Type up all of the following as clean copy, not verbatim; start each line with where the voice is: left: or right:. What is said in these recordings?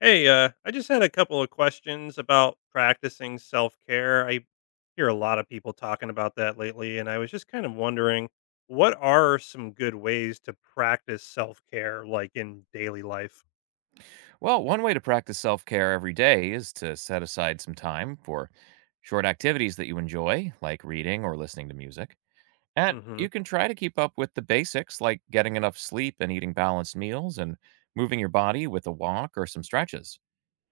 left: Hey, I just had a couple of questions about practicing self care. I hear a lot of people talking about that lately, and I was just kind of wondering what are some good ways to practice self care, like in daily life?
right: Well, one way to practice self care every day is to set aside some time for short activities that you enjoy, like reading or listening to music. And
left: Mm-hmm.
right: you can try to keep up with the basics, like getting enough sleep and eating balanced meals and moving your body with a walk or some stretches.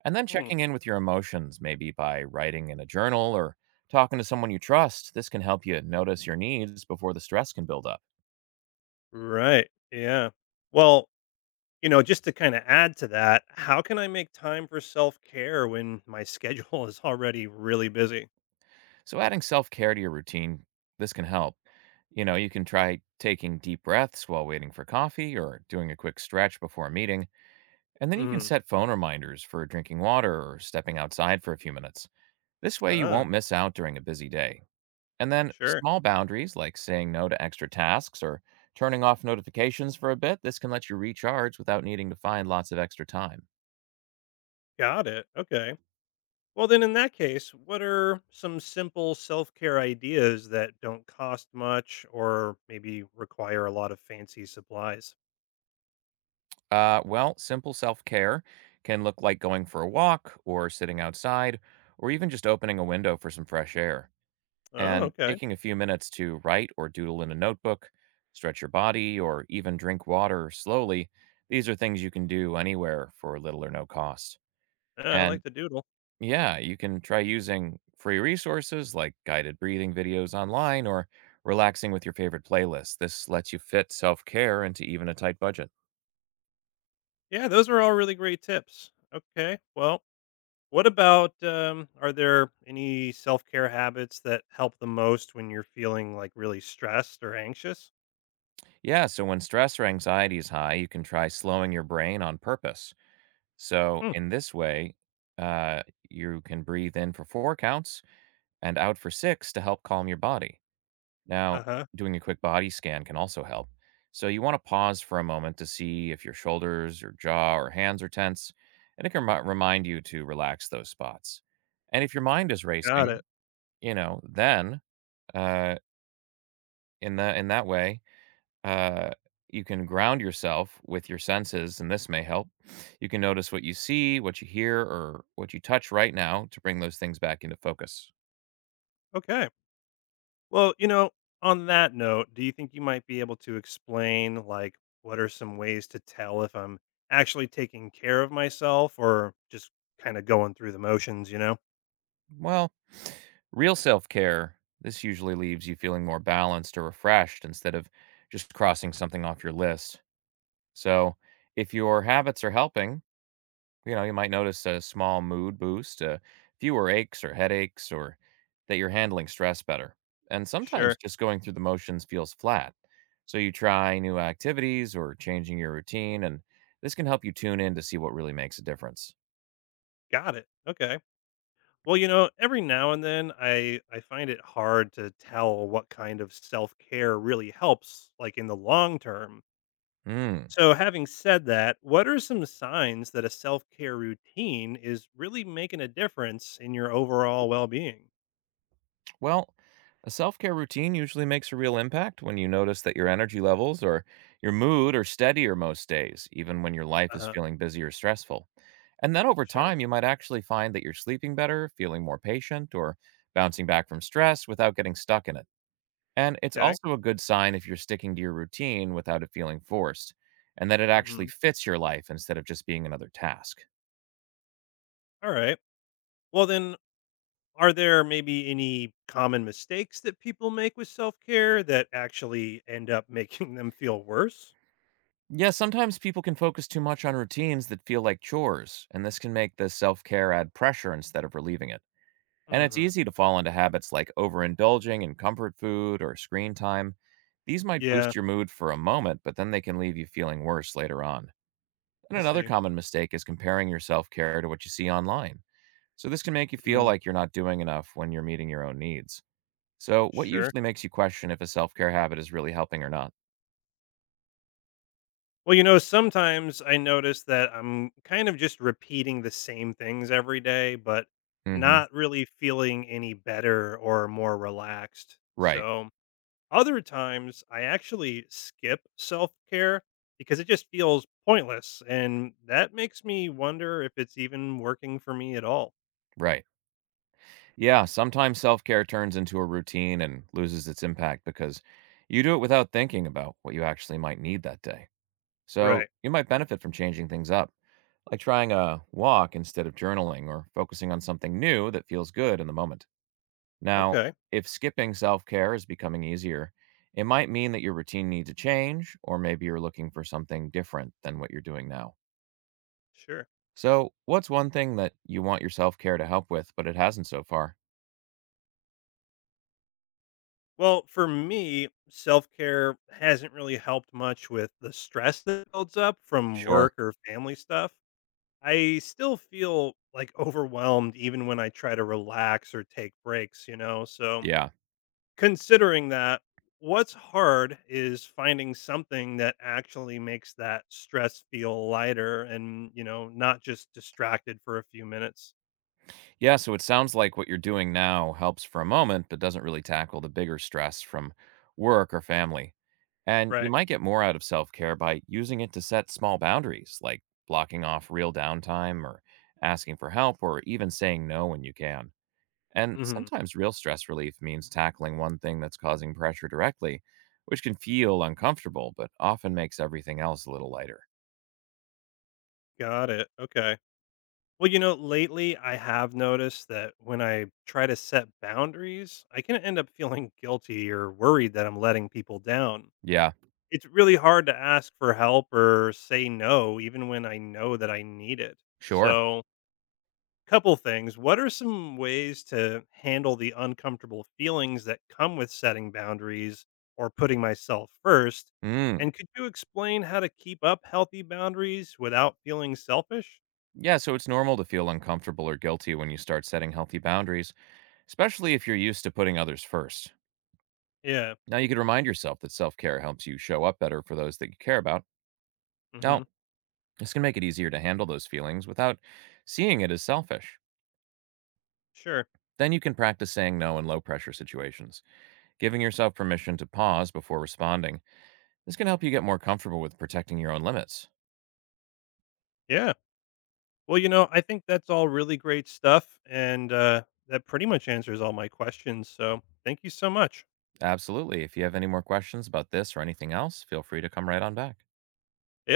right: And then
left: hmm
right: checking in with your emotions, maybe by writing in a journal or talking to someone you trust. This can help you notice your needs before the stress can build up.
left: Right. Yeah. Well, just to kind of add to that, how can I make time for self care when my schedule is already really busy?
right: So adding self-care to your routine, this can help. You know, you can try taking deep breaths while waiting for coffee or doing a quick stretch before a meeting, and then you can
left: Hmm
right: set phone reminders for drinking water or stepping outside for a few minutes. This way you
left: Ah,
right: won't miss out during a busy day. And then
left: sure.
right: small boundaries like saying no to extra tasks or turning off notifications for a bit, this can let you recharge without needing to find lots of extra time.
left: Got it. Okay. Well, then, in that case, what are some simple self care ideas that don't cost much or maybe require a lot of fancy supplies?
right: Well, simple self care can look like going for a walk or sitting outside or even just opening a window for some fresh air.
left: Oh,
right: And
left: okay.
right: taking a few minutes to write or doodle in a notebook, stretch your body, or even drink water slowly, these are things you can do anywhere for little or no cost.
left: Yeah, I
right: And
left: like the doodle.
right: yeah, you can try using free resources like guided breathing videos online or relaxing with your favorite playlist. This lets you fit self care into even a tight budget.
left: Yeah, those are all really great tips. Okay. Well, what about are there any self care habits that help the most when you're feeling like really stressed or anxious?
right: Yeah, so when stress or anxiety is high, you can try slowing your brain on purpose. So,
left: Hmm.
right: in this way, uh, you can breathe in for four counts and out for six to help calm your body.
left: Uh
right: Now,
left: huh.
right: doing a quick body scan can also help. So, you want to pause for a moment to see if your shoulders, your jaw, or hands are tense, and it can remind you to relax those spots. And if your mind is
left: Got
right: racing,
left: it.
right: you know, then uh, in that way, uh, you can ground yourself with your senses, and this may help. You can notice what you see, what you hear, or what you touch right now to bring those things back into focus.
left: Okay. Well, you know, on that note, do you think you might be able to explain, like, what are some ways to tell if I'm actually taking care of myself or just kind of going through the motions, you know?
right: Well, real self care, this usually leaves you feeling more balanced or refreshed instead of just crossing something off your list. So, if your habits are helping, you know, you might notice a small mood boost, fewer aches or headaches, or that you're handling stress better. And
left: Sure.
right: sometimes just going through the motions feels flat. So you try new activities or changing your routine, and this can help you tune in to see what really makes a difference.
left: Got it. Okay. Well, you know, every now and then I find it hard to tell what kind of self-care really helps like in the long term.
right: Mm.
left: So, having said that, what are some signs that a self-care routine is really making a difference in your overall well-being?
right: Well, a self care routine usually makes a real impact when you notice that your energy levels or your mood are steadier most days, even when your life is
left: Uh-huh.
right: feeling busy or stressful. And then over
left: Sure.
right: time, you might actually find that you're sleeping better, feeling more patient, or bouncing back from stress without getting stuck in it. And it's
left: Okay.
right: also a good sign if you're sticking to your routine without it feeling forced, and that it actually
left: Mhm.
right: fits your life instead of just being another task.
left: All right. Well, then, are there maybe any common mistakes that people make with self care that actually end up making them feel worse?
right: Yeah, sometimes people can focus too much on routines that feel like chores, and this can make the self care add pressure instead of relieving it. And it's
left: Hmm
right: easy to fall into habits like overindulging in comfort food or screen time. These might
left: Yeah,
right: boost your mood for a moment, but then they can leave you feeling worse later on. And
left: I
right: another
left: see.
right: common mistake is comparing your self care to what you see online. So this can make you feel
left: Mm,
right: like you're not doing enough when you're meeting your own needs. So, what
left: sure.
right: usually makes you question if a self care habit is really helping or not?
left: Well, you know, sometimes I notice that I'm kind of just repeating the same things every day, but
right: Hmm.
left: not really feeling any better or more relaxed.
right: Right,
left: So other times, I actually skip self care because it just feels pointless. And that makes me wonder if it's even working for me at all.
right: right. Yeah, sometimes self care turns into a routine and loses its impact because you do it without thinking about what you actually might need that day. So
left: Right.
right: you might benefit from changing things up, like trying a walk instead of journaling or focusing on something new that feels good in the moment. Now,
left: Okay.
right: if skipping self care is becoming easier, it might mean that your routine needs a change, or maybe you're looking for something different than what you're doing now.
left: Sure.
right: So, what's one thing that you want your self care to help with, but it hasn't so far?
left: Well, for me, self care hasn't really helped much with the stress that builds up from
right: Sure.
left: work or family stuff. I still feel like overwhelmed even when I try to relax or take breaks, you know? So,
right: Yeah.
left: considering that, what's hard is finding something that actually makes that stress feel lighter and, you know, not just distracted for a few minutes.
right: Yeah, so it sounds like what you're doing now helps for a moment, but doesn't really tackle the bigger stress from work or family. And you
left: Right.
right: might get more out of self care by using it to set small boundaries, like blocking off real downtime or asking for help or even saying no when you can. And
left: Mhm.
right: sometimes real stress relief means tackling one thing that's causing pressure directly, which can feel uncomfortable, but often makes everything else a little lighter.
left: Got it. Okay. Well, you know, lately I have noticed that when I try to set boundaries, I can end up feeling guilty or worried that I'm letting people down.
right: Yeah,
left: It's really hard to ask for help or say no, even when I know that I need it.
right: sure.
left: So, couple things. What are some ways to handle the uncomfortable feelings that come with setting boundaries or putting myself first?
right: Mm.
left: And could you explain how to keep up healthy boundaries without feeling selfish?
right: Yeah, so it's normal to feel uncomfortable or guilty when you start setting healthy boundaries, especially if you're used to putting others first.
left: Yeah.
right: Now, you can remind yourself that self care helps you show up better for those that you care about. Now,
left: hmm
right: this can make it easier to handle those feelings without seeing it as selfish.
left: Sure.
right: Then you can practice saying no in low pressure situations, giving yourself permission to pause before responding. This can help you get more comfortable with protecting your own limits.
left: Yeah. Well, you know, I think that's all really great stuff. And that pretty much answers all my questions. So thank you so much.
right: Absolutely. If you have any more questions about this or anything else, feel free to come right on back.
left: Yeah.